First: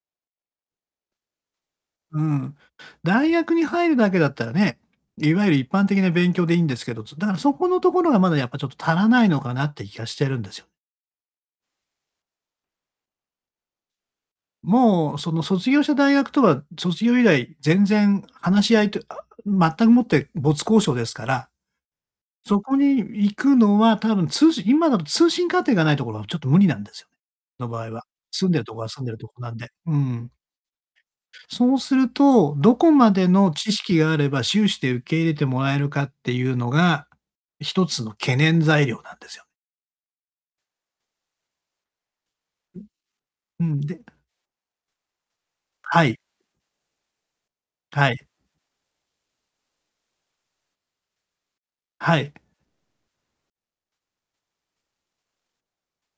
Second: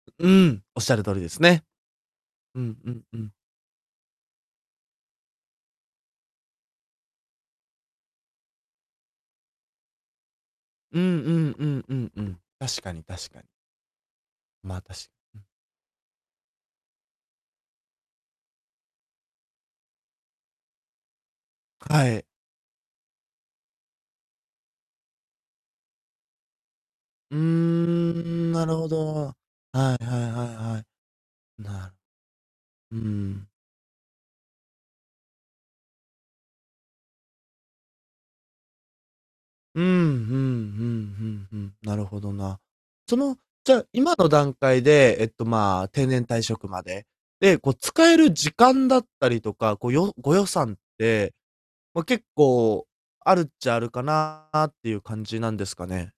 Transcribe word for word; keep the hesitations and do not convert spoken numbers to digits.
うん、おっしゃる通りですね。うん。うんうんう大ん。学に入るだけだったらね、いわゆる一般的な勉強でいんですけど、そ、だからそこのところがまだやっぱ、ちょっと足らないのかなって気がしてるんですよ。うんうんうんうんうん。確かに確かに。まあ、たしもう、その、ん。卒業した大学とは、卒業以来全然、話し合いとあ全くもって没交渉ですから、はい。そこに行くのは、多分、通信今だと、通信課程がないところはちょっと無理なんですよね。うーの場合は、住ん、んでるなとるこほが住ど。んでるとはこなんで、いうんはういはいん。はい。そうすなると、どこうーまでん。の知識があれば、修士で受け入れてもらえるかってゆうのが、ひとつの懸念材料なんですよ。うん、ふんふんふんふん、なるほどな。う、その、うじゃん、あ、で今の段階で、えっと、まあ、は定い。年退職まで、で、こうは使えい。る時間だったりとか、こ、よご予算って、ま、は結い。構、あるっちゃあるかなってゆう感じなんですかね？